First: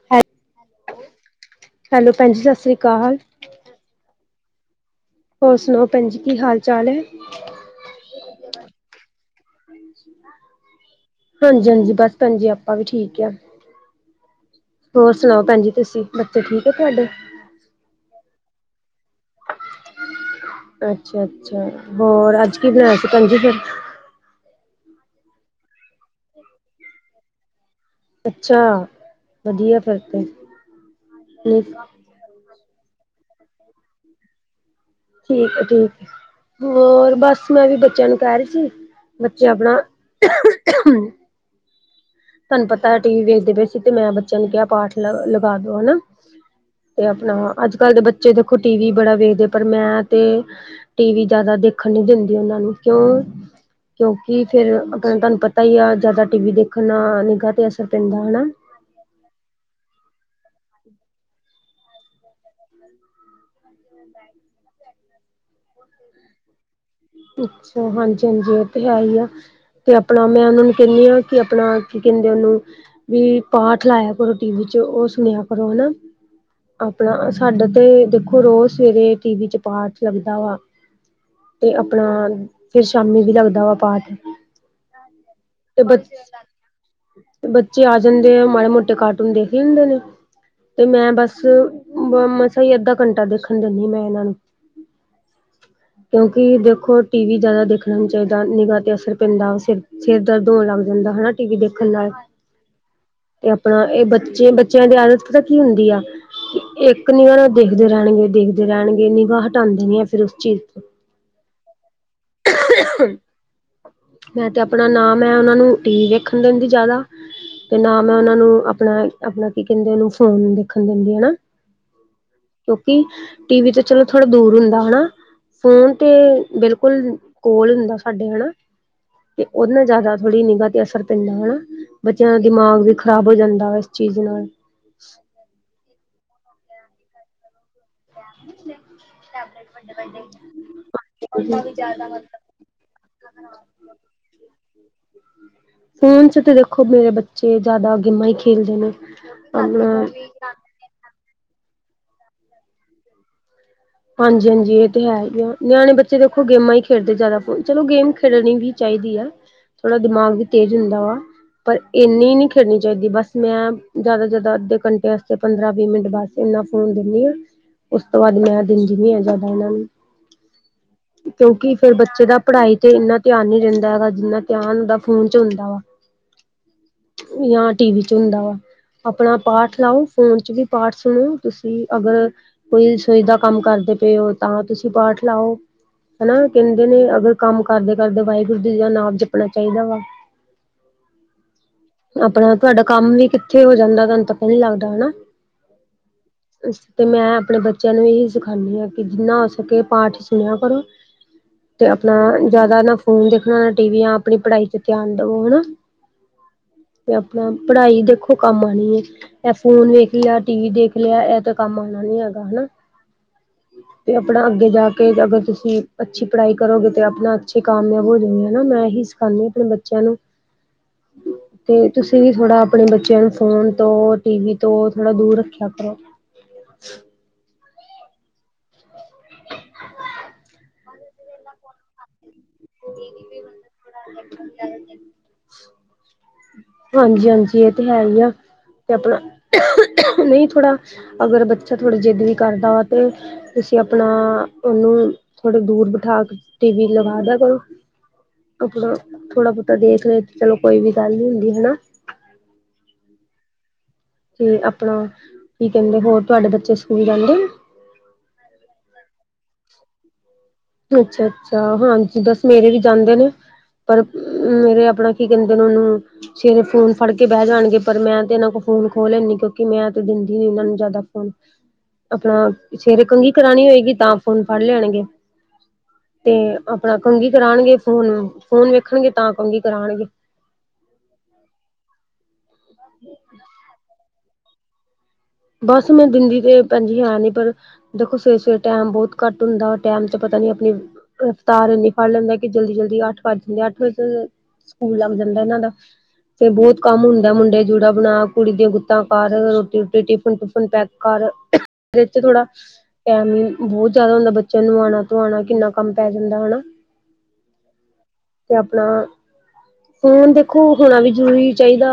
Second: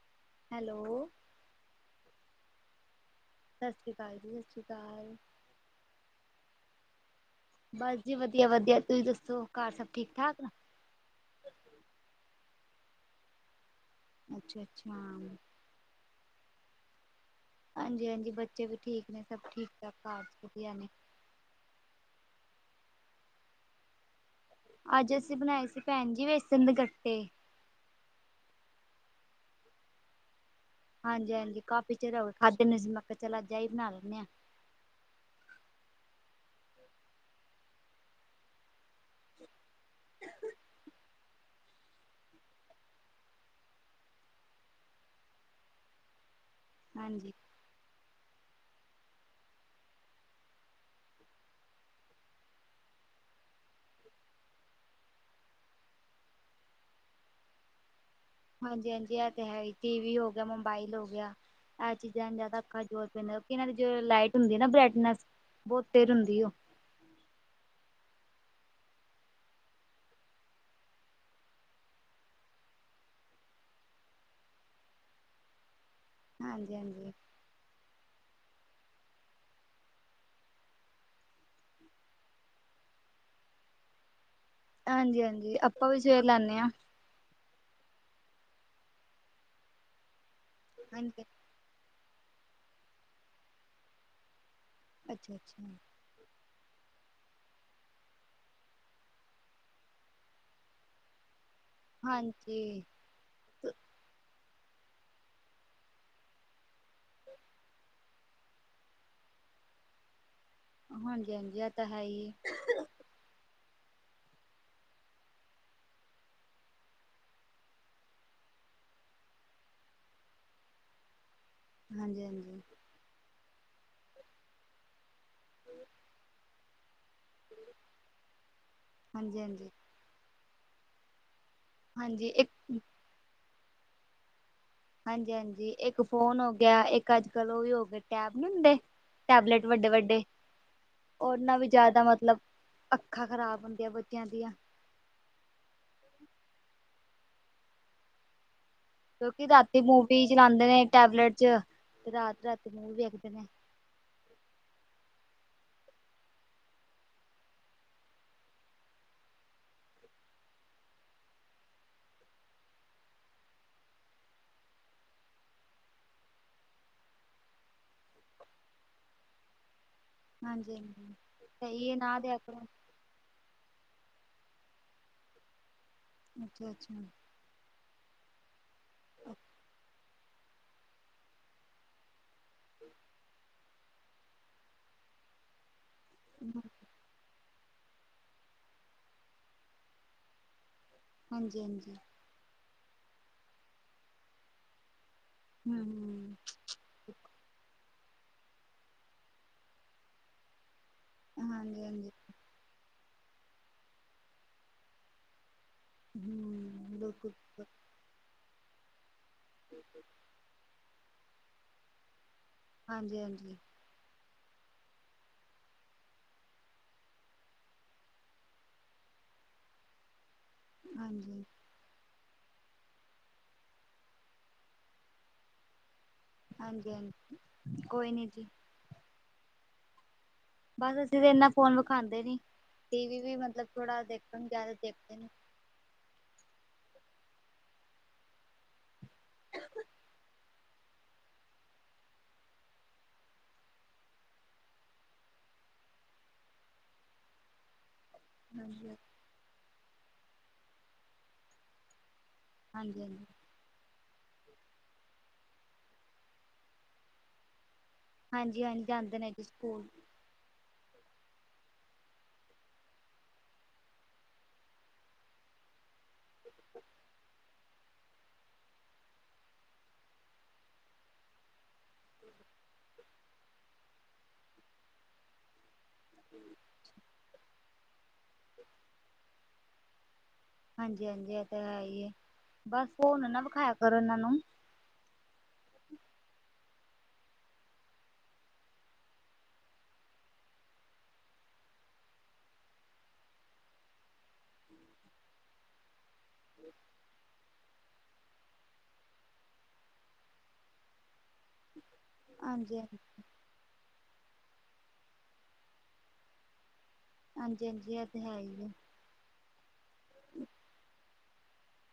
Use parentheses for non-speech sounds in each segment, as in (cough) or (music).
(unintelligible) Hello. Hello ਭੈਣਜੀ, ਸਤਿ ਸ਼੍ਰੀ ਅਕਾਲ। ਸਤਿ ਸ਼੍ਰੀ ਅਕਾਲ ਜੀ ਸਤਿ ਸ਼੍ਰੀ ਅਕਾਲ। ਹੋਰ ਸੁਣਾਓ ਭੈਣਜੀ ਕੀ ਹਾਲ ਚਾਲ ਐ। ਬਸ ਜੀ ਵਧੀਆ- ਵਧੀਆ, ਤੁਹੀਂ ਦੱਸੋ ਘਰ ਸਭ ਠੀਕ ਠਾਕ। ਹਾਂਜੀ- ਹਾਂਜੀ ਬਸ ਭੈਣਜੀ ਆਪਾਂ ਵੀ ਠੀਕ ਆ। ਅੱਛਾ ਅੱਛਾ ਹੋਰ ਸੁਣਾਓ ਭੈਣ ਜੀ ਤੁਸੀਂ। ਬੱਚੇ ਠੀਕ ਆ ਤੁਹਾਡੇ? ਹਾਂਜੀ- ਹਾਂਜੀ, ਬੱਚੇ ਵੀ ਠੀਕ ਨੇ ਸਭ ਠੀਕ ਠਾਕ ਘਾਰ ਚ ਵਧੀਆ ਨੇ। ਅੱਛਾ- ਅੱਛਾ, ਹੋਰ ਅੱਜ ਕੀ ਬਣਾਇਆ ਸੀ ਭੈਣਜੀ ਫਿਰ। ਅੱਜ ਅਸੀਂ ਬਣਾਏ ਸੀ ਭੈਣਜੀ ਵੇਸਨ ਦੇ ਗੱਟੇ। ਅੱਛਾ, ਵਧੀਆ ਫਿਰ ਤੇ। ਹਾਂਜੀ- ਹਾਂਜੀ ਠੀਕ ਕਾਫੀ ਚਿਰ ਹੋ ਗਿਆ ਖਾਦੇ ਨੀ ਸੀ, ਮੈ ਕਿਹਾ ਚੱਲ ਅੱਜ ਐਹੀ ਬਣਾ ਲੈਣੇ ਆ। ਠੀਕ ਏ ਠੀਕ ਹੋਰ ਬਸ ਮੈਂ ਵੀ ਬੱਚਿਆਂ ਨੂੰ ਕਹਿ ਰਹੀ ਸੀ, ਬੱਚੇ ਆਪਣਾ (inaudible) ਤੁਹਾਨੂੰ ਪਤਾ ਏ ਟੀ ਵੀ ਵੇਖਦੇ ਪਏ ਸੀ ਤੇ ਮੈਂ ਬੱਚਿਆਂ ਨੂੰ ਕਿਹਾ ਪਾਠ ਲ ਲਗਾ ਦੋ ਹਨਾ ਤੇ ਹਾਂਜੀ ਆਪਣਾ ਅੱਜ ਕੱਲ ਦੇ ਬੱਚੇ ਦੇਖੋ ਟੀ ਵੀ ਬੜਾ ਵੇਖਦੇ ਪਰ ਮੈਂ ਤੇ ਟੀ ਵੀ ਜ਼ਿਆਦਾ ਦੇਖਣ ਨੀ ਦਿੰਦੀ ਉਹਨਾਂ ਨੂੰ ਕਿਉਂ? ਕਿਉਂਕਿ ਫੇਰ ਅਗਰ ਤੁਹਾਨੂੰ ਪਤਾ ਈ ਆ ਜ਼ਿਆਦਾ ਟੀ ਵੀ ਦੇਖਣ ਣ ਨਾਲ ਨਿਗਾਹ ਤੇ ਅਸਰ ਪੈਂਦਾ ਹਨਾ ਹਾਂਜੀ-ਹਾਂਜੀ ਇਹ ਤੇ ਹੈ ਈ ਟੀ ਵੀ ਹੋ ਗਿਆ ਮੋਬਾਈਲ ਹੋ ਗਿਆ ਏਹ ਚੀਜ਼ਾਂ ਜ਼ਿਆਦਾ ਅੱਖਾ ਜ਼ੋਰ ਪੈਂਦਾ ਇਨਾਂ ਦੀ ਜੋ ਲਾਈਟ ਹੁੰਦੀ ਏ ਨਾ ਬਰੇਟਨੈਸ ਬਹੁਤ ਤੇਜ਼ ਹੁੰਦੀ ਓ ਅੱਛਾ ਹਾਂਜੀ-ਹਾਂਜੀ ਐਹ ਤਾਂ ਹੈਈ ਆ ਤੇ ਆਪਣਾ ਮੈਂ ਉਨਾਂ ਨੂੰ ਕਹਿਣੀ ਆ ਕਿ ਆਪਣਾ ਕੀ ਕਹਿੰਦੇ ਆ ਉਹਨੂੰ ਵੀ ਪਾਠ ਲਾਇਆ ਕਰੋ ਟੀ ਵੀ ਚ ਉਹ ਸੁਣਿਆ ਕਰੋ ਹਨਾ ਹਾਂਜੀ ਹਾਂਜੀ ਆਪਣਾ ਸਾਡਾ ਤੇ ਦੇਖੋ ਰੋਜ਼ ਸਵੇਰੇ ਟੀ ਵੀ ਚ ਪਾਠ ਲੱਗਦਾ ਵਾ ਤੇ ਆਪਣਾ, ਫੇਰ ਸ਼ਾਮੀ ਵੀ ਲੱਗਦਾ ਵਾ ਪਾਠ ਹਾਂਜੀ-ਹਾਂਜੀ ਤੇ ਆਪਾਂ ਬ ਵੀ ਸਵੇਰ ਲਾਣੈ ਆ ਬੱਚੇ ਆ ਜਾਂਦੇ ਆ ਮਾੜੇ ਮੋਟੇ ਕਾਰਟੂਨ ਦੇਖ ਲੈਂਦੇ ਨੇ ਤੇ ਮੈਂ ਹਾਂਜੀ ਬਸ ਬ ਮੈਂ ਮਸਾ ਈ ਅੱਧਾ ਘੰਟਾ ਦੇਖਣ ਦਣੀ ਮੈਂ ਇਹਨਾਂ ਨੂੰ ਅੱਛਾ, ਅੱਛਾ ਇਹ ਦੇਖੋ ਟੀ ਵੀ ਜਿਆਦਾ ਦੇਖਣਾ ਨੀ ਚਾਹੀਦਾ ਨਿਗਾਹ ਤੇ ਅਸਰ ਪੈਂਦਾ ਸਿਰ ਸਿਰ ਦਰਦ ਹੋਣ ਲੱਗ ਜਾਂਦਾ ਹਨਾ ਟੀ ਵੀ ਦੇਖਣ ਨਾਲ ਹਾਂਜੀ। ਤੇ ਆਪਣਾ ਇਹ ਬੱਚੇ ਬੱਚਿਆਂ ਦੀ ਆਦਤ ਪਤਾ ਕੀ ਹੁੰਦੀ ਆ ਇੱਕ ਨਿਗਾਹ ਨਾਲ ਦੇਖਦੇ ਰਹਿਣਗੇ ਦੇਖਦੇ ਰਹਿਣਗੇ ਨਿਗਾਹ ਹਟਾਂਦੇ ਨੀ ਆ ਫੇਰ ਉਸ ਚੀਜ਼ ਤੋਂ ਹਾਂਜੀ-ਹਾਂਜੀ ਐਹ ਤਾਂ ਹੈ ਈ ਮੈਂ ਤੇ ਆਪਣਾ ਨਾ ਮੈਂ ਉਹਨਾ ਨੂੰ ਟੀ ਵੀ ਵੇਖਣ ਦਿੰਦੀ ਜਿਆਦਾ ਤੇ ਨਾ ਮੈਂ ਉਹਨਾਂ ਨੂੰ ਆਪਣਾ ਆਪਣਾ ਕੀ ਕਹਿੰਦੇ ਉਹਨੂੰ ਫੋਨ ਦੇਖਣ ਦਿੰਦੀ ਹਨਾ ਹਾਂਜੀ-ਹਾਂਜੀ ਕਿਉਂਕਿ ਟੀਵੀਂ ਤੇ ਚਲੋ ਥੋੜਾ ਦੂਰ ਹੁੰਦਾ ਹਨਾ, ਫੋਨ ਤੇ ਬਿਲਕੁਲ ਕੋਲ ਹੁੰਦਾ ਸਾਡੇ ਹਨਾ ਤੇ ਹਾਂਜੀ-ਹਾਂਜੀ, ਹਾਂਜੀ ਹਾਂਜੀ ਉਹਦੇ ਨਾਲ ਜਿਆਦਾ ਥੋੜ੍ਹੀ ਨਿਗਾਹ ਤੇ ਅਸਰ ਪੈਂਦਾ ਹਨਾ ਹਾਂਜੀ ਬੱਚਿਆਂ ਦਾ ਇੱਕ ਦਿਮਾਗ ਵੀ ਖਰਾਬ ਹੋ ਜਾਂਦਾ ਵਾ ਇਸ ਚੀਜ਼ ਨਾਲ ਹਾਂਜੀ ਹਾਂਜੀ ਇੱਕ ਫੋਨ ਹੋ ਗਿਆ ਇੱਕ ਅੱਜ ਕੱਲ ਉਹ ਵੀ ਹੋ ਗਏ ਟੈਬ ਨੀ ਹੁੰਦੇ ਟੈਬਲੇਟ ਵੱਡੇ-ਵੱਡੇ ਉਨ੍ਹਾ ਵੀ ਜ਼ਿਆਦਾ ਮਤਲਬ ਅੱਖਾਂ ਖ਼ਰਾਬ ਹੁੰਦੀਆਂ ਬੱਚਿਆਂ ਦੀਆਂ ਫੋਨ ਚ ਤੇ ਦੇਖੋ ਮੇਰੇ ਬੱਚੇ ਜਿਆਦਾ ਗੇਮਾਂ ਹੀ ਖੇਲਦੇ ਨੇ ਕਿਉਂਕਿ ਰਾਤੀ ਮੂਵੀ ਚਲਾਂਦੇ ਨੇ ਟੈਬਲੇਟ ਚ ਤੇ ਰਾਤ ਰਾਤੀ ਮੂਵੀ ਵੇਖਦੇ ਨੇ ਹਾਂਜੀ ਹਾਂਜੀ ਇਹ ਤੇ ਹੈ ਈ ਆ ਨਿਆਣੇ ਬੱਚੇ ਦੇਖੋ ਗੇਮਾਂ ਈ ਖੇਡਦੇ ਜਿਆਦਾ ਫੋਨ ਚ ਚਲੋ ਗੇਮ ਖੇਡਣੀ ਵੀ ਚਾਈਦੀ ਆ ਥੋੜਾ ਦਿਮਾਗ ਵੀ ਤੇਜ ਹੁੰਦਾ ਵਾ ਪਰ ਇੰਨੀ ਨੀ ਖੇਡਣੀ ਚਾਹੀਦੀ ਬਸ ਮੈਂ ਜਿਆਦਾ ਜਿਆਦਾ ਅੱਧੇ ਘੰਟੇ ਵਾਸਤੇ ਪੰਦਰਾਂ ਵੀਹ ਮਿੰਟ ਬਸ ਇੰਨਾ ਫੋਨ ਦਿੰਦੀ ਆਂ ਉਸ ਤੋਂ ਬਾਦ ਮੈਂ ਦਿੰਦੀ ਨੀ ਹੈ‌ ਜਿਆਦਾ ਇਨਾਂ ਨੂੰ ਹਾਂਜੀ-ਹਾਂਜੀ। ਕਿਉਂਕਿ ਸਹੀ ਫੇਰ ਹੈ ਨਾ ਬੱਚੇ ਦਿਆ ਦਾ ਕਰੋ ਪੜ੍ਹਾਈ ਤੇ ਇੰਨਾ ਧਿਆਨ ਨੀ ਰਹਿੰਦਾ ਹੈਗਾ ਜਿੰਨਾ ਧਿਆਨ ਉਦਾ ਫੋਨ ਚ ਹੁੰਦਾ ਵਾ ਅੱਛਾ-ਅੱਛਾ ਜਾਂ ਟੀ ਵੀ ਚ ਹੁੰਦਾ ਵਾ ਆਪਣਾ ਪਾਠ ਲਾਓ ਫੋਨ ਚ ਵੀ ਪਾਠ ਸੁਣੋ ਤੁਸੀਂ ਅਗਰ ਕੋਈ ਰਸੋਈ ਦਾ ਕੰਮ ਕਰਦੇ ਪਏ ਓ ਤਾਂ ਤੁਸੀ ਪਾਠ ਲਾਓ, ਹਨਾ ਦਿਨੇ ਅਗਰ ਕੰਮ ਕਰਦੇ ਕਰਦੇ ਵਾਹਿਗੁਰੂ ਜੀ ਦਾ ਨਾਮ ਜਪਣਾ ਚਾਹੀਦਾ ਵਾ ਹਾਂਜੀ -ਹਾਂਜੀ। ਆਪਨਾ ਤੁਆਡਾ ਕੰਮ ਵੀ ਕਿੱਥੇ ਹੋ ਜਾਂਦਾ, ਤੁਆਨੂੰ ਪਤਾ ਈ ਨੀਂ ਲੱਗਦਾ ਹਨਾ। ਹਮਮ ਤੇ ਮੈਂ ਆਪਨੇ ਬੱਚੇਆਂ ਨੂੰ ਏਹੀ ਸਿਖਾਨੀ ਆਂ ਕਿ, ਜਿੰਨਾ ਹੋ ਸਕੇ ਪਾਠ ਸੁਨੇਆ ਕਰੋ। ਤੇ ਹਾਂਜੀ-ਹਾਂਜੀ, ਆਪਨਾ ਜਾਦਾ ਨਾ ਫੋਨ ਦੇਖਨਾ, ਨਾ ਟੀਵੀ ਆਪਨੀ ਪੜਾਈ ਤੇ ਧੇਆਨ ਦਵੋ, ਹਨਾ। ਹਮ ਆਪਣਾ ਪੜਾਈ ਦੇਖੋ ਕੰਮ ਆਨੀ ਏ, ਐ ਫੋਨ ਵੇਖ ਲੇਆ, ਟੀਵੀ ਦੇਖ ਲੇਆ ਐ ਤੇ ਕੰਮ ਆਨਾ ਨੀਂ ਹੈਗਾ, ਹੈਨਾ। ਹਾਂਜੀ- ਹਾਂਜੀ। ਤੇ ਆਪਣਾ ਅੱਗੇ ਜਾ ਕੇ ਅਗਰ ਤੁਸੀ ਅੱਛੀ ਪੜਾਈ ਕਰੋਗੇ, ਤੇ ਆਪਨਾ ਅੱਛੇ ਕਾਮਯਾਬ ਹੋ ਜੋਗੇ ਹੈਨਾ ਮੈਂ ਏਹੀ ਸੁ ਸਖਾਨੀ ਆਪਨੇ ਬੱਚੇਆਂ ਨੂੰ ਹਾਂਜੀ- ਹਾਂਜੀ। ਤੇ ਤੁਸੀ ਵੀ ਥੋੜਾ ਆਪਣੇ ਬੱਚੇਆਂ ਨੂੰ ਫੋਨ ਤੋਂ, ਟੀਵੀ ਤੋਂ ਥੋੜਾ ਦੂਰ ਰੱਖੇਆ ਕਰੋ। ਹਾਂਜੀ-ਹਾਂਜੀ, ਕੋਈ ਨੀਂ ਜੀ। ਬਸ, ਅਸੀਂ ਤੇ ਏਨਾ ਫੋਨ ਵਖਾਂਦੇ ਨੀਂ ਟੀਵੀ ਵੀ ਮਤਲਬ ਥੋੜਾ ਦੇਖਨ ਜਾਦਾ ਦੇਖਦੇ ਨੀਂ ਹਾਂਜੀ-ਹਾਂਜੀ ਏਹ ਤੇ ਹੈ ਈ ਆ ਤੇ ਆਪਨਾ ਨਈਂ ਥੋੜਾ ਅਗਰ ਬੱਚਾ ਥੋੜੀ ਜਿੱਦ ਵੀ ਕਰਦਾ ਤੇ ਤੁਸੀ ਆਪਨਾ ਓਨੂੰ ਥੋੜੀ ਦੂਰ ਬਠਾ ਕੇ ਟੀਵੀ ਲਗਾ ਦੇਆ ਕਰੋ। ਆਪਨਾ ਹਾਂਜੀ ਥੋੜਾ ਬੌਤਾ ਦੇਖ ਲੇ, ਚਲੋ ਕੋਈ ਵੀ ਗੱਲ ਨੀ ਹੁੰਦੀ, ਹੈਨਾ ਹਾਂਜੀ -ਹਾਂਜੀ। ਤੇ ਆਪਣਾ ਕੀ ਕੈੰਦੇ, ਹੋਰ ਤੁਆਡੇ ਬੱਚੇ ਸਕੂਲ ਜਾਂਦੇ ਨ? ਹਾਂਜੀ-ਹਾਂਜੀ, ਜਾਂਦੇ ਨੇ ਜੀ ਸਕੂਲ। ਅੱਛਾ-ਅੱਛਾ, ਹਾਂਜੀ ਬਸ ਮੇਰੇ ਵੀ ਜਾਂਦੇ ਨੇ। ਪਰ ਮੇਰੇ ਆਪਣਾ ਕੀ ਕੈੰਦੇ ਨ ਓਨੂੰ ਸਵੇਰੇ ਫੋਨ ਫੜ ਕੇ ਬੈਹ ਜਾਣਗੇ। ਪਰ ਮੈਂ ਤੇ ਇਨਾਂ ਕੋ ਫੋਨ ਖੋਹ ਲੈਂਨੀ ਕਿਉਂਕਿ ਮੈਂ ਤੇ ਦਿੰਦੀ ਨੀਂ ਇਨਾਂ ਨੂੰ ਜਾਦਾ ਫੋਨ। ਆਪਣਾ ਸਵੇਰੇ ਕੰਗੀ ਕਰਾਨੀ ਹੋਏਗੀ ਤਾਂ ਫੋਨ ਫੜ ਲੈਣਗੇ। ਤੇ ਆਪਣਾ ਕੰਗੀ ਕਰਾਣਗੇ ਫੋਨ, ਫੋਨ ਵੇਖਣਗੇ ਤਾਂ ਕੰਗੀ ਕਰਾਣਗੇ। ਹਾਂਜੀ- ਹਾਂਜੀ ਏ ਤੇ, ਹੈ ਈ ਏ ਬਸ ਫੋਨ ਨਾ ਵਖਾਏਆ ਕਰੋ ਏਨਾਂ ਨੂੰ। ਬਸ ਮੈਂ ਦਿੰਦੀ ਤੇ ਭੈਂਜੀ ਹੈ ਨੀਂ ਪਰ ਦੇਖੋ, ਸਵੇਰੇ- ਸਵੇਰੇ ਟੈਮ ਬੋਤ ਘੱਟ ਹੁੰਦਾ ਟੈਮ ਤੇ ਪਤਾ ਨੀਂ ਆਪਨੀ ਰਫਤਾਰ ਏਨੀ ਫੜ ਲੈਂਦਾ ਕਿ ਜਲਦੀ- ਜਲਦੀ ਅੱਠ ਵੱਜ ਜਾਂਦੇ, ਅੱਠ ਵਜ ਸਕੂਲ ਲੱਗ ਜਾਂਦਾ ਏਨਾਂ ਦਾ। ਫੇਰ ਬੌਤ ਕੰਮ ਹੁੰਦਾ, ਮੁੰਡੇ ਜੂੜਾ ਬਨਾ, ਕੁੜੀ ਦੀਆਂ ਗੁੱਤਾਂ ਕਰ ਰੋਟੀ- ਰੁਟੀ ਟਿ ਟਿਫਨ -ਟੁਫਨ ਪੈਕ ਕਰ ਵਿੱਚ ਥੋੜਾ ਹਾਂਜੀ ਬੌਤ ਜਾਦਾ ਹੁੰਦਾ ਬੱਚੇਆਂ ਨੂੰ ਨਵਾਣਾਂ- ਤਵਾਣਾ ਕਿੰਨਾ ਕੰਮ ਪੈ ਜਾਂਦਾ, ਹਨਾ। ਹਾਂਜੀ -ਹਾਂਜੀ ਏ ਤੇ ਹੈ ਈ ਐ। ਫੋਨ ਦੇਖੋ ਹੋਨਾ ਵੀ ਜਰੂਰੀ ਚਾਈਦਾ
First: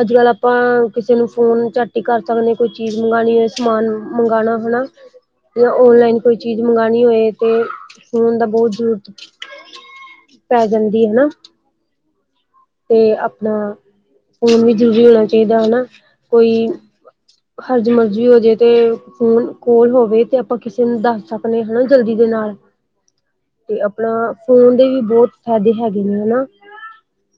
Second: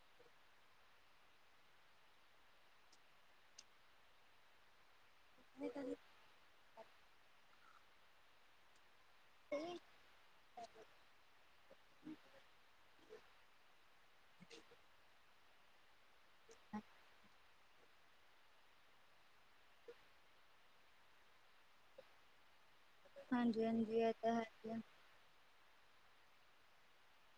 ਅੱਜ- ਕੱਲ ਆਪਾਂ ਕਿਸੇ ਨੂੰ ਫੋਨ ਝੱਟ ਈ ਕਰ ਸਕਨੇ ਕੋਈ ਚੀਜ਼ ਮੰਗਾਣੀ ਏ ਸਮਾਨ ਮੰਗਾਣਾ ਹਨਾ ਯਾ ਓਨਲਾਈਨ ਕੋਈ ਚੀਜ ਮੰਗਾਣੀ ਹੋਏ ਤੇ ਫੋਨ ਦਾ ਬੋਤ ਜਰੂਰਤ (inaudible) ਪੈ ਜਾਂਦੀ, ਹੈਨਾ। ਤੇ ਆਪਨਾ ਫੋਨ ਵੀ ਜ਼ਰੂਰੀ ਹੋਨਾ ਚਾਈਦਾ ਹੈਨਾ, ਕੋਈ ਹਰਜ-ਮਰਜ ਹੋ ਜੇ ਤੇ ਫੋਨ ਕੋਲ ਹੋਵੇ ਤੇ ਆਪਾਂ ਕਿਸੇ ਨੂੰ ਦੱਸ ਸਕਨੇ ਹਨਾ ਜਲਦੀ ਦੇ ਨਾਲ। ਹਾਂਜੀ ਤੇ ਹਾਂਜੀ ਇਹ ਆਪਣਾ ਤਾਂ ਹੈ ਹੀ ਫੋਨ ਹੈ ਦੇ ਵੀ ਬੌਤ ਫੈਦੇ ਹੈਗੇ ਨੇ, ਹੈਨਾ।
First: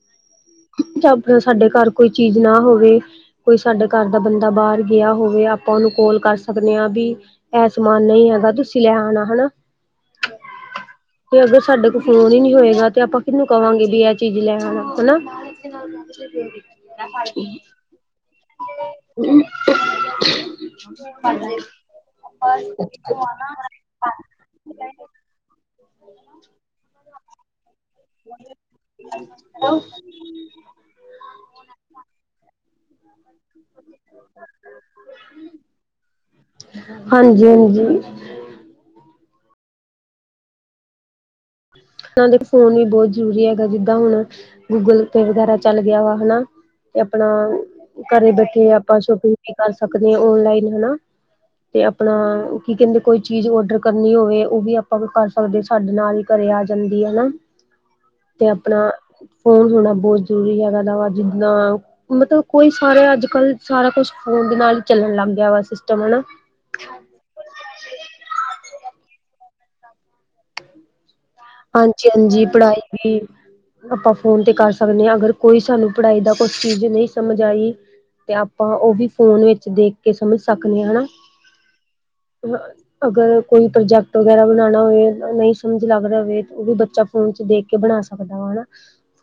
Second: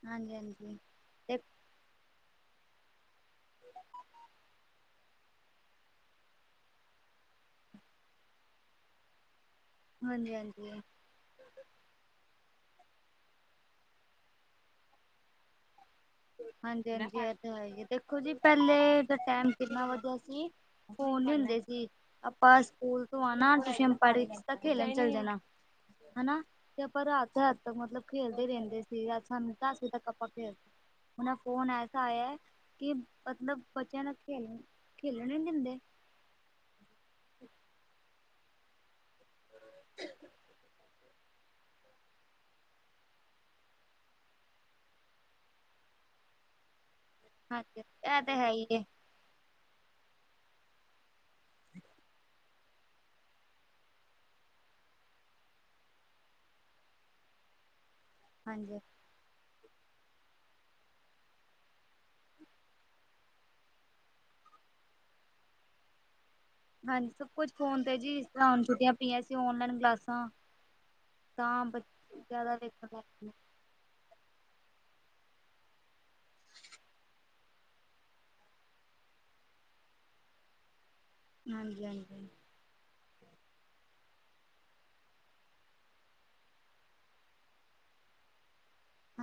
ਹਾਂਜੀ- ਹਾਂਜੀ ਚਬ, ਤੇ ਸਾਡੇ ਘਰ ਕੋਈ ਚੀਜ਼ ਨਾ ਹੋਵੇ ਕੋਈ ਸਾਡੇ ਘਰ ਦਾ ਬੰਦਾ ਬਾਹਰ ਗਿਆ ਹੋਵੇ, ਆਪਾਂ ਉਹਨੂੰ ਕੋਲ ਕਰ ਸਕਦੇ ਆਂ ਵੀ ਐਹ ਸਮਾਨ ਨਹੀਂ ਹੈਗਾ, ਤੁਸੀਂ ਲੈ ਆਉਣਾ ਹਨਾ ਹਾਂਜੀ-ਹਾਂਜੀ -ਹਾਂਜੀ ਤੇ ਅਗਰ ਸਾਡੇ ਕੋਲ ਫੋਨ ਹੀ ਨਹੀਂ ਹੋਏਗਾ, ਤੇ ਆਪਾਂ ਕਿਹਨੂੰ ਕਹਾਂਗੇ ਵੀ ਐਹ ਚੀਜ਼ ਲੈ ਆਣਾ, ਹਨਾ। ਹਾਂਜੀ-ਹਾਂਜੀ ਐਹ ਤਾਂ ਹੈ ਹੀ, ਦੇਖੋ ਜੀ ਪਹਿਲੇ ਦਾ ਟੈਮ ਕਿੰਨਾ ਵਧਿਆ ਸੀ। ਫੋਨ ਨੀ ਹੁੰਦੇ ਸੀ, ਆਪਾਂ ਸਕੂਲ ਤੋਂ ਆਣਾ ਟਿਊਸ਼ਨ ਪੜ੍ਹ, ਸਿੱਧਾ ਖੇਲਣ ਚੱਲ ਜਾਣਾ। ਹਨਾ, ਤੇ ਆਪਾਂ ਰਾਤ- ਰਾਤ ਤੱਕ ਮਤਲਬ ਖੇਲਦੇ ਰਹਿੰਦੇ ਸੀ, ਸਾਨੂੰ ਦਸ ਵਜੇ ਤੱਕ ਆਪਾਂ ਖੇਲ ਹੁਣ ਏ ਫੋਨ ਐਸਾ ਆਇਆ, ਕਿ ਮਤਲਬ ਬੱਚਿਆਂ ਨਾ ਖੇਲਣ, ਖੇਡਣ ਨਈ ਦਿੰਦੇ ਹਾਂਜੀ-ਹਾਂਜੀ। ਹੁਣ ਦੇਖੋ, ਫੋਨ ਵੀ ਬਹੁਤ ਜ਼ਰੂਰੀ ਹੈਗਾ ਜਿੱਦਾਂ ਹੁਣ ਗੂਗਲ ਪੇ ਵਗੈਰਾ ਚੱਲ ਗਿਆ, ਹਨਾ। ਤੇ ਆਪਣਾ, ਹਾਂਜੀ ਇਹ ਘਰੇ ਤਾਂ ਹੈ ਹੀ ਬੈਠੇ ਹੈ ਆਪਾਂ ਸ਼ੋਪਿੰਗ ਵੀ ਕਰ ਸਕਦੇ, ਔਨਲਾਈਨ ਹਨਾ। ਤੇ ਆਪਣਾ, ਕੀ ਕਹਿੰਦੇ ਕੋਈ ਚੀਜ਼ ਔਡਰ ਕਰਨੀ ਹੋਵੇ, ਉਹ ਵੀ ਆਪਾਂ ਕਰ ਸਕਦੇ ਸਾਡੇ ਨਾਲ ਘਰੇ ਆ ਜਾਂਦੀ ਹਨਾ, ਤੇ ਹਾਂਜੀ ਆਪਣਾ ਫ਼ੋਨ ਹੋਣਾ ਬਹੁਤ ਜ਼ਰੂਰੀ ਹੈਗਾ, ਨਵਾਂ ਵਾ ਜਿਦਾਂ। ਮਤਲਬ ਕੋਈ ਸਾਰੇ ਅੱਜ- ਕੱਲ, ਸਾਰਾ ਕੁਛ ਫੋਨ ਦੇ ਨਾਲ ਹੀ ਚੱਲਣ ਲੱਗ ਗਿਆ ਵਾ ਸਿਸਟਮ ਹਨਾ। ਹਾਂਜੀ ਸਭ ਕੁਛ ਫੋਨ ਤੇ ਜੀ, ਜਿਸ ਤਰਾਂ ਹੁਣ ਛੁੱਟੀਆਂ ਪਈਆਂ ਸੀ, ਔਨਲਾਈਨ ਕਲਾਸਾਂ ਤਾਂ ਬ ਹਾਂਜੀ ਹਾਂਜੀ ਜਿਆਦਾ ਪੜ੍ਹਾਈ ਦੇਖਣ ਲੱਗ ਵੀ ਪਏ। ਆਪਾਂ ਫੋਨ ਤੇ ਕਰ ਸਕਦੇ ਆਂ, ‌ਅਗਰ ਕੋਈ ਸਾਨੂੰ ਪੜ੍ਹਾਈ ਦਾ ਕੋਈ ਚੀਜ਼ ਨੀ ਸਮਝ ਆਈ। ਤੇ ਆਪਾਂ ਉਹ ਵੀ ਫੋਨ ਵਿੱਚ ਦੇਖ ਕੇ ਸਮਝ ਸਕਦੇ ਆਂ ਹਨਾ। ਹਾਂਜੀ-ਹਾਂਜੀ। ਅ ਅਗਰ ਕੋਈ ਪ੍ਰੋਜੈਕਟ ਵਗੈਰਾ ਬਣਾਉਣਾ ਹੋਵੇ, ਨਹੀਂ ਸਮਝ ਲੱਗ ਰਿਹਾ ਹੋਵੇ। ਤੇ ਉਹ ਵੀ ਬੱਚਾ ਫੋਨ 'ਚ ਦੇਖ ਕੇ ਬਣਾ ਸਕਦਾ ਵਾ ਹਨਾ।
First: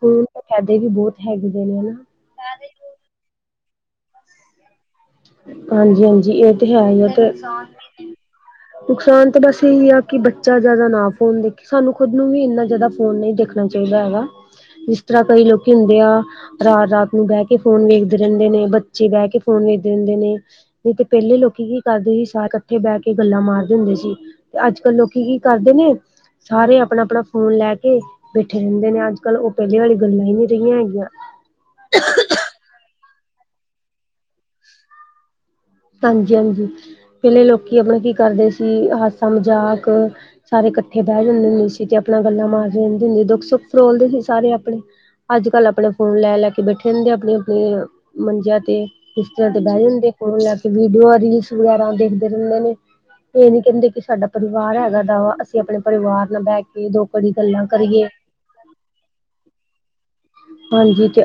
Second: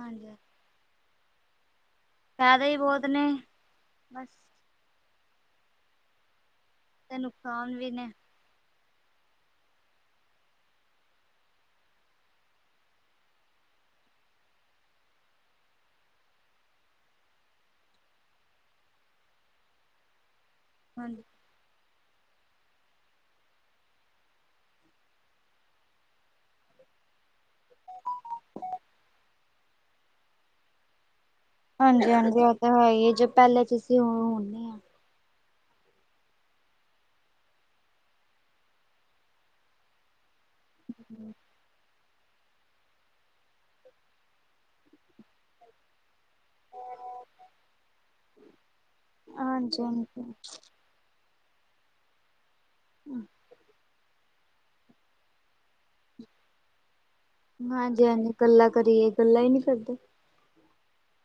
ਫੋਨ ਫਾਇਦੇ ਵੀ ਬਹੁਤ ਹੈਗੇ ਨੇ ਨਾ। ਫੈਦੇ ਹੀ ਬਹੁਤ ਨੇ ਬਸ। ਹਾਂਜੀ-ਹਾਂਜੀ, ਇਹ ਤੇ ਹੈ ਹੀ ਅਗਰ ਨੁਕਸਾਨ ਵੀ ਨੇ ਨੁਕਸਾਨ ਤਾਂ ਬਸ ਇਹੀ ਆ ਕਿ ਬੱਚਾ ਜ਼ਿਆਦਾ ਨਾ ਫੋਨ ਦੇਖੇ, ਸਾਨੂੰ ਖੁਦ ਨੂੰ ਵੀ ਇੰਨਾ ਜ਼ਿਆਦਾ ਫੋਨ ਨਹੀਂ ਦੇਖ ਦੇਖਣਾ ਚਾਹੀਦਾ ਹੈਗਾ, ਜਿਸ ਤਰ੍ਹਾਂ ਕਈ ਲੋਕੀ ਹੁੰਦੇ ਆ। ਰਾਤ-ਰਾਤ ਨੂੰ ਬਹਿ ਕੇ ਫੋਨ ਵੇਖਦੇ ਰਹਿੰਦੇ ਨੇ, ਬੱਚੇ ਬਹਿ ਕੇ ਫੋਨ ਵੇਖ। ਦਿੰਦੇ ਨੇ, ਨਹੀਂ ਤੇ ਹਾਂਜੀ। ਪਹਿਲੇ ਲੋਕ ਲੋਕੀ ਕੀ ਕਰਦੇ ਸੀ ਸਾ ਇਕੱਠੇ ਬਹਿ ਕੇ ਗੱਲਾਂ ਮਾਰਦੇ ਹੁੰਦੇ ਸੀ, ਤੇ ਅੱਜ-ਕੱਲ ਲੋਕੀ ਕੀ ਕਰਦੇ ਨੇ ਸਾਰੇ ਆਪਨਾ-ਆਪਨਾ ਫੋਨ ਲੈ ਕੇ ਬੈਠੇ ਰਹਿੰਦੇ ਨੇ ਅੱਜ- ਕੱਲ, ਉਹ ਪਹਿਲੇ ਵਾਲੀ ਗੱਲਾਂ ਹੀ ਨਹੀਂ ਰਹੀਆਂ ਹੈਗੀਆਂ। ਹਾਂਜੀ-ਹਾਂਜੀ ਉਹ ਤਾਂ ਹੈ ਹੀ, ਜੋ ਪਹਿਲੇ 'ਚ ਸੀਂ ਉਹ ਹੁਣ ਨਈ ਆ। (inaudible) ਹਾਂਜੀ-ਹਾਂਜੀ, ਪਹਿਲੇ ਲੋਕੀ ਆਪਨਾ ਕੀ ਕਰਦੇ ਸੀ ਹਾਸਾ- ਮਜ਼ਾਕ ਸਾਰੇ ਇਕੱਠੇ ਬਹਿ ਹੂੰ। ਜਾਂਦੇ ਹੁੰਦੇ ਸੀ ਤੇ ਆਪਣਾ ਗੱਲਾਂ ਮਾਰਦੇ ਰਹਿੰਦੇ, ਦੁੱਖ-ਸੁੱਖ ਫਰੋਲਦੇ ਸੀ ਸਾਰੇ ਆਪਣੇ, ਅੱਜ- ਕੱਲ ਆਪਣੇ ਫੋਨ ਲੈ-ਲੈ ਕੇ ਬੈਠੇ ਰਹਿੰਦੇ, ਆਪਣੀ-ਆਪਣੀ ਮੰਜਿਆਂ ਤੇ, ਬਿਸਤਰਿਆ ਤੇ ਹਾਂਜੀ ਬਹਿ ਜਾਂਦੇ ਹਾਂਜੀ ਫੋਨ ਲੈ ਕੇ ਵੀਡੀਓ ਰੀਲਸ ਵਗੈਰਾ ਦੇਖਦੇ ਰਹਿੰਦੇ ਨੇ, ਇਹ ਨੀ ਕਹਿੰਦੇ ਕਿ ਸਾਡਾ ਪਰਿਵਾਰ ਹੈਗਾ ਦਾ ਵਾ। ਕੀ ਆਪਣੇ ਪਰਿਵਾਰ ਨਾਲ ਬਹਿ ਕੇ, ਦੋ-ਘੜੀ ਦੀ ਗੱਲਾਂ ਹਾਂਜੀ ਕਰੀਏ। ਹਾਂਜੀ ਗੱਲਾਂ ਕਰੀਏ, ਗੱਲਾਂ ਨਹੀ ਕਰਦੇ। ਹਾਂਜੀ ਤੇ,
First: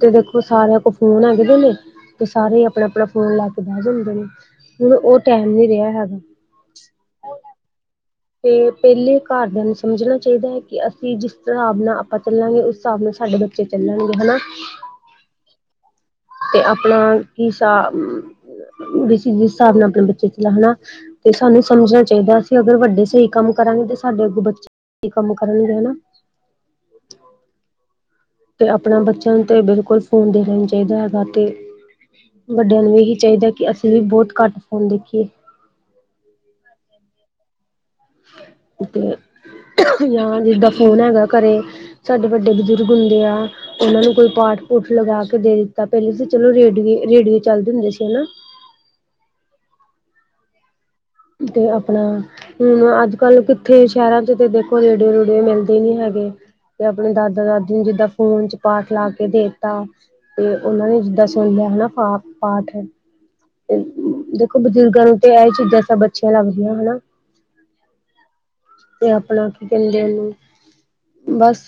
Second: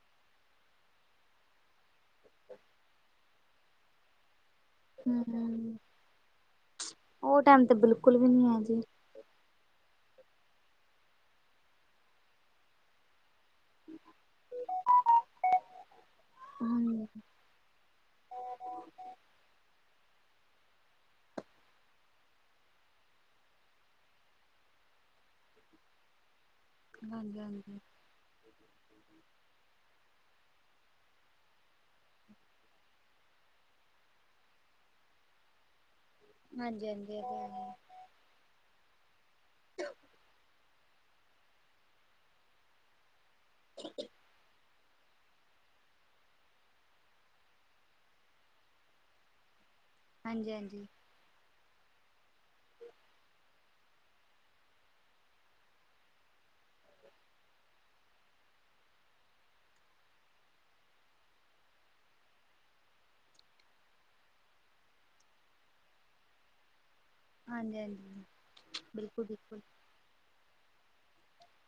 ਤੇ ਦੇਖੋ ਸਾਰਿਆਂ ਕੋਲ ਫੋਨ ਹੈਗੇਦੇ ਨੇ। ਤੇ ਸਾਰੇ ਹੀ ਆਪਨਾ-ਆਪਨਾ ਫੋਨ ਲੈ ਕੇ ਬੈ ਜਾਂਦੇ ਨੇ। ਹੁਣ ਉਹ ਟਾਈਮ ਨੀ ਹੂੰ-ਹੂੰ, ਰਿਹਾ ਹੈਗਾ ਓ ਟੈਮ ਤੇ ਬਿਲ ਤੇ ਪੇਲੇ ਘਰਦੇਆਂ ਨੂੰ ਸਮਜਨਾ ਚਾਈਦਾ ਐ ਕੇ ਅਸੀਂ ਜਿਸ ਸਾਬ ਨਾਲ ਆਪਾਂ ਚੱਲਾਂਗੇ ਉਸ ਸਾਬ ਨਾਲ ਸਾਡੇ ਬੱ ਬੱਚੇ ਚੱਲਨਗੇ ਹਨਾ। ਤੇ ਆਪਨਾ ਹੂੰ ਕਿਸ ਜਿਸ ਸਾਬ ਨਾਲ ਆਪਨਾ ਬੱਚੇ ਚ ਹਨਾ ਤੇ ਸਾਨੂੰ ਸਮਜਨਾ ਚਾਈਦਾ ਅਸੀਂ ਅਗਰ ਵੱਡੇ ਸਈ ਕੰਮ ਕਰਾਂਗੇ ਤੇ ਸਾਡੇ ਅੱਗੇ ਬੱਚੇ ਕੀ ਕੰਮ ਕਰਨਗੇ ਹਨਾ। ਹਾਂਜੀ-ਹਾਂਜੀ। ਤੇ ਆਪਨਾ ਬੱਚੇਆਂ ਨੂੰ ਤੇ ਬਿਲਕੁਲ ਫੋਨ ਦੇ ਦੇਨਾ ਈ ਨੀ ਚਾਈਦਾ ਰਾਤੀ। ਵੱਡੇਆਂ ਨੂੰ ਏਹੀ ਚਾਈਦਾ ਕੇ ਅਸੀਂ ਵੀ ਬੋਤ ਘੱਟ ਫੋਨ ਦੇਖੀਏ। ਹਾਂਜੀ-ਹਾਂਜੀ ਏ ਤਾਂ ਹੈ। ਤੇ ਜਾਂ ਜਿੱਦਾਂ ਫੋਨ ਹੈਗਾ ਘਰੇਂ ਸਾਡੇ ਵੱਡੇ ਬਜ਼ੁਰਗ ਹੁੰਦੇ ਆ। ਓਨਾਂ ਨੂੰ ਕੋਈ ਪਾਠ ਪੂਠ ਲਗਾ ਕੇ ਦੇ ਦਿੱਤਾ ਪੈਲੇ ਤਾਂ ਚਲੋ ਰੇਡੀਓ-ਰੇਡੀਓ ਚੱਲਦੇ ਹੁੰਦੇ ਸੀ ਹਨਾ। ਹਾਂਜੀ-ਹਾਂਜੀ। ਤੇ ਆਪਨਾ ਹੁਨ ਅੱਜ-ਕੱਲ ਕਿੱਥੇ ਸੈਰਾਂ ਚ ਤੇ ਦੇਖੋ ਰੇਡੀਓ ਰੂਡੀਓ ਮਿਲਦੇ ਨੀ ਹੈਗੇ। ਤੇ ਆਪਨੇ ਦਾਦਾ ਦਾਦੀ ਨੂੰ ਜਿੱਦਾਂ ਫੋਨ ਚ ਪਾਠ ਲਾ ਕੇ ਦੇਤਾ ਤੇ ਓਨਾਂ ਨੇ ਜਿੱਦਾਂ ਸੁਨ ਲੇਆ ਹਨਾ ਪਾ ਪਾਠ ਤੇ ਦੇਖੋ ਬਜ਼ੁਰਗਾਂ ਨੂੰ ਤੇ ਐ ਚੀਜ਼ਾਂ ਸਭ ਅੱਛੀਆਂ ਲੱਗਦੀਆਂ ਹਨਾ। ਹਾਂਜੀ ਹਾਂਜੀ ਤੇ ਬਿਲਕੁਲ ਆਪਨਾ ਬਿਲਕੁਲ ਕੀ ਕੈਂਦੇ ਓਨੂੰ ਬਸ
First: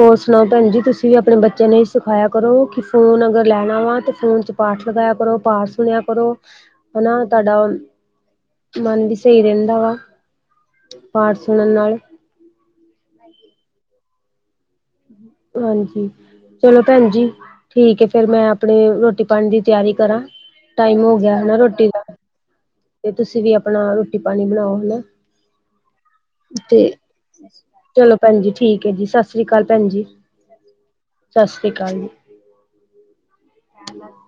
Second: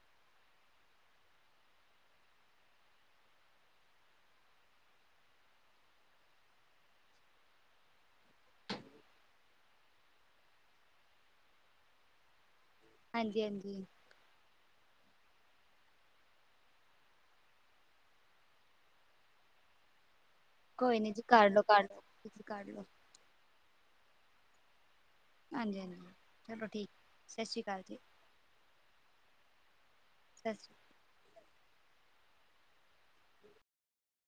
ਹੋਰ ਸੁਨਾਓ ਭੈਨ ਜੀ ਤੁਸੀਂ ਵੀ ਆਪਨੇ ਬੱਚਿਆਂ ਨੂੰ ਏਈ ਸਿਖਾਇਆ ਕਰੋ ਕੀ ਫੋਨ ਅਗਰ ਲੈਨਾ ਵਾ ਤੇ ਫੋਨ ਚ ਪਾਠ ਲਗਾਇਆ ਕਰੋ ਪਾਠ ਸੁਨੇਆ ਕਰੋ, ਹਨਾ ਤਾਡਾ ਮਨ ਵੀ ਸਈ ਰੈਂਦਾ ਵਾ, ਪਾਠ ਸੁਨਨ ਨਾਲ। ਹਾਂਜੀ-ਹਾਂਜੀ। ਹਾਂਜੀ। ਚਲੋ ਭੈਨ ਜੀ ਠੀਕ ਏ ਫੇਰ ਮੈਂ ਆਪਨੇ ਰੋਟੀ ਪਾਨੀ ਦੀ ਤਿਆਰੀ ਕਰਾਂ। ਟਾਈਮ ਹੋ ਗੇਆ ਹਨਾ ਰੋਟੀ ਦਾ ਤੁਸੀਂ ਕੱਢ ਲੋ ਤੇ ਤੁਸੀਂ ਵੀ ਆਪਨਾ ਰੋਟੀ ਪਾਨੀ ਬਨਾਓ ਹਨਾ। ਹਾਂਜੀ-ਹਾਂਜੀ। ਤੇ, ਚਲੋ ਭੈਨ ਜੀ ਠੀਕ ਐ ਜੀ ਸਾਸਰੀ ਕਾਲ ਭੈਨ ਜੀ। ਸਸੀ- ਸਾਸਰੀ ਕਾਲ ਜੀ। (inaudible)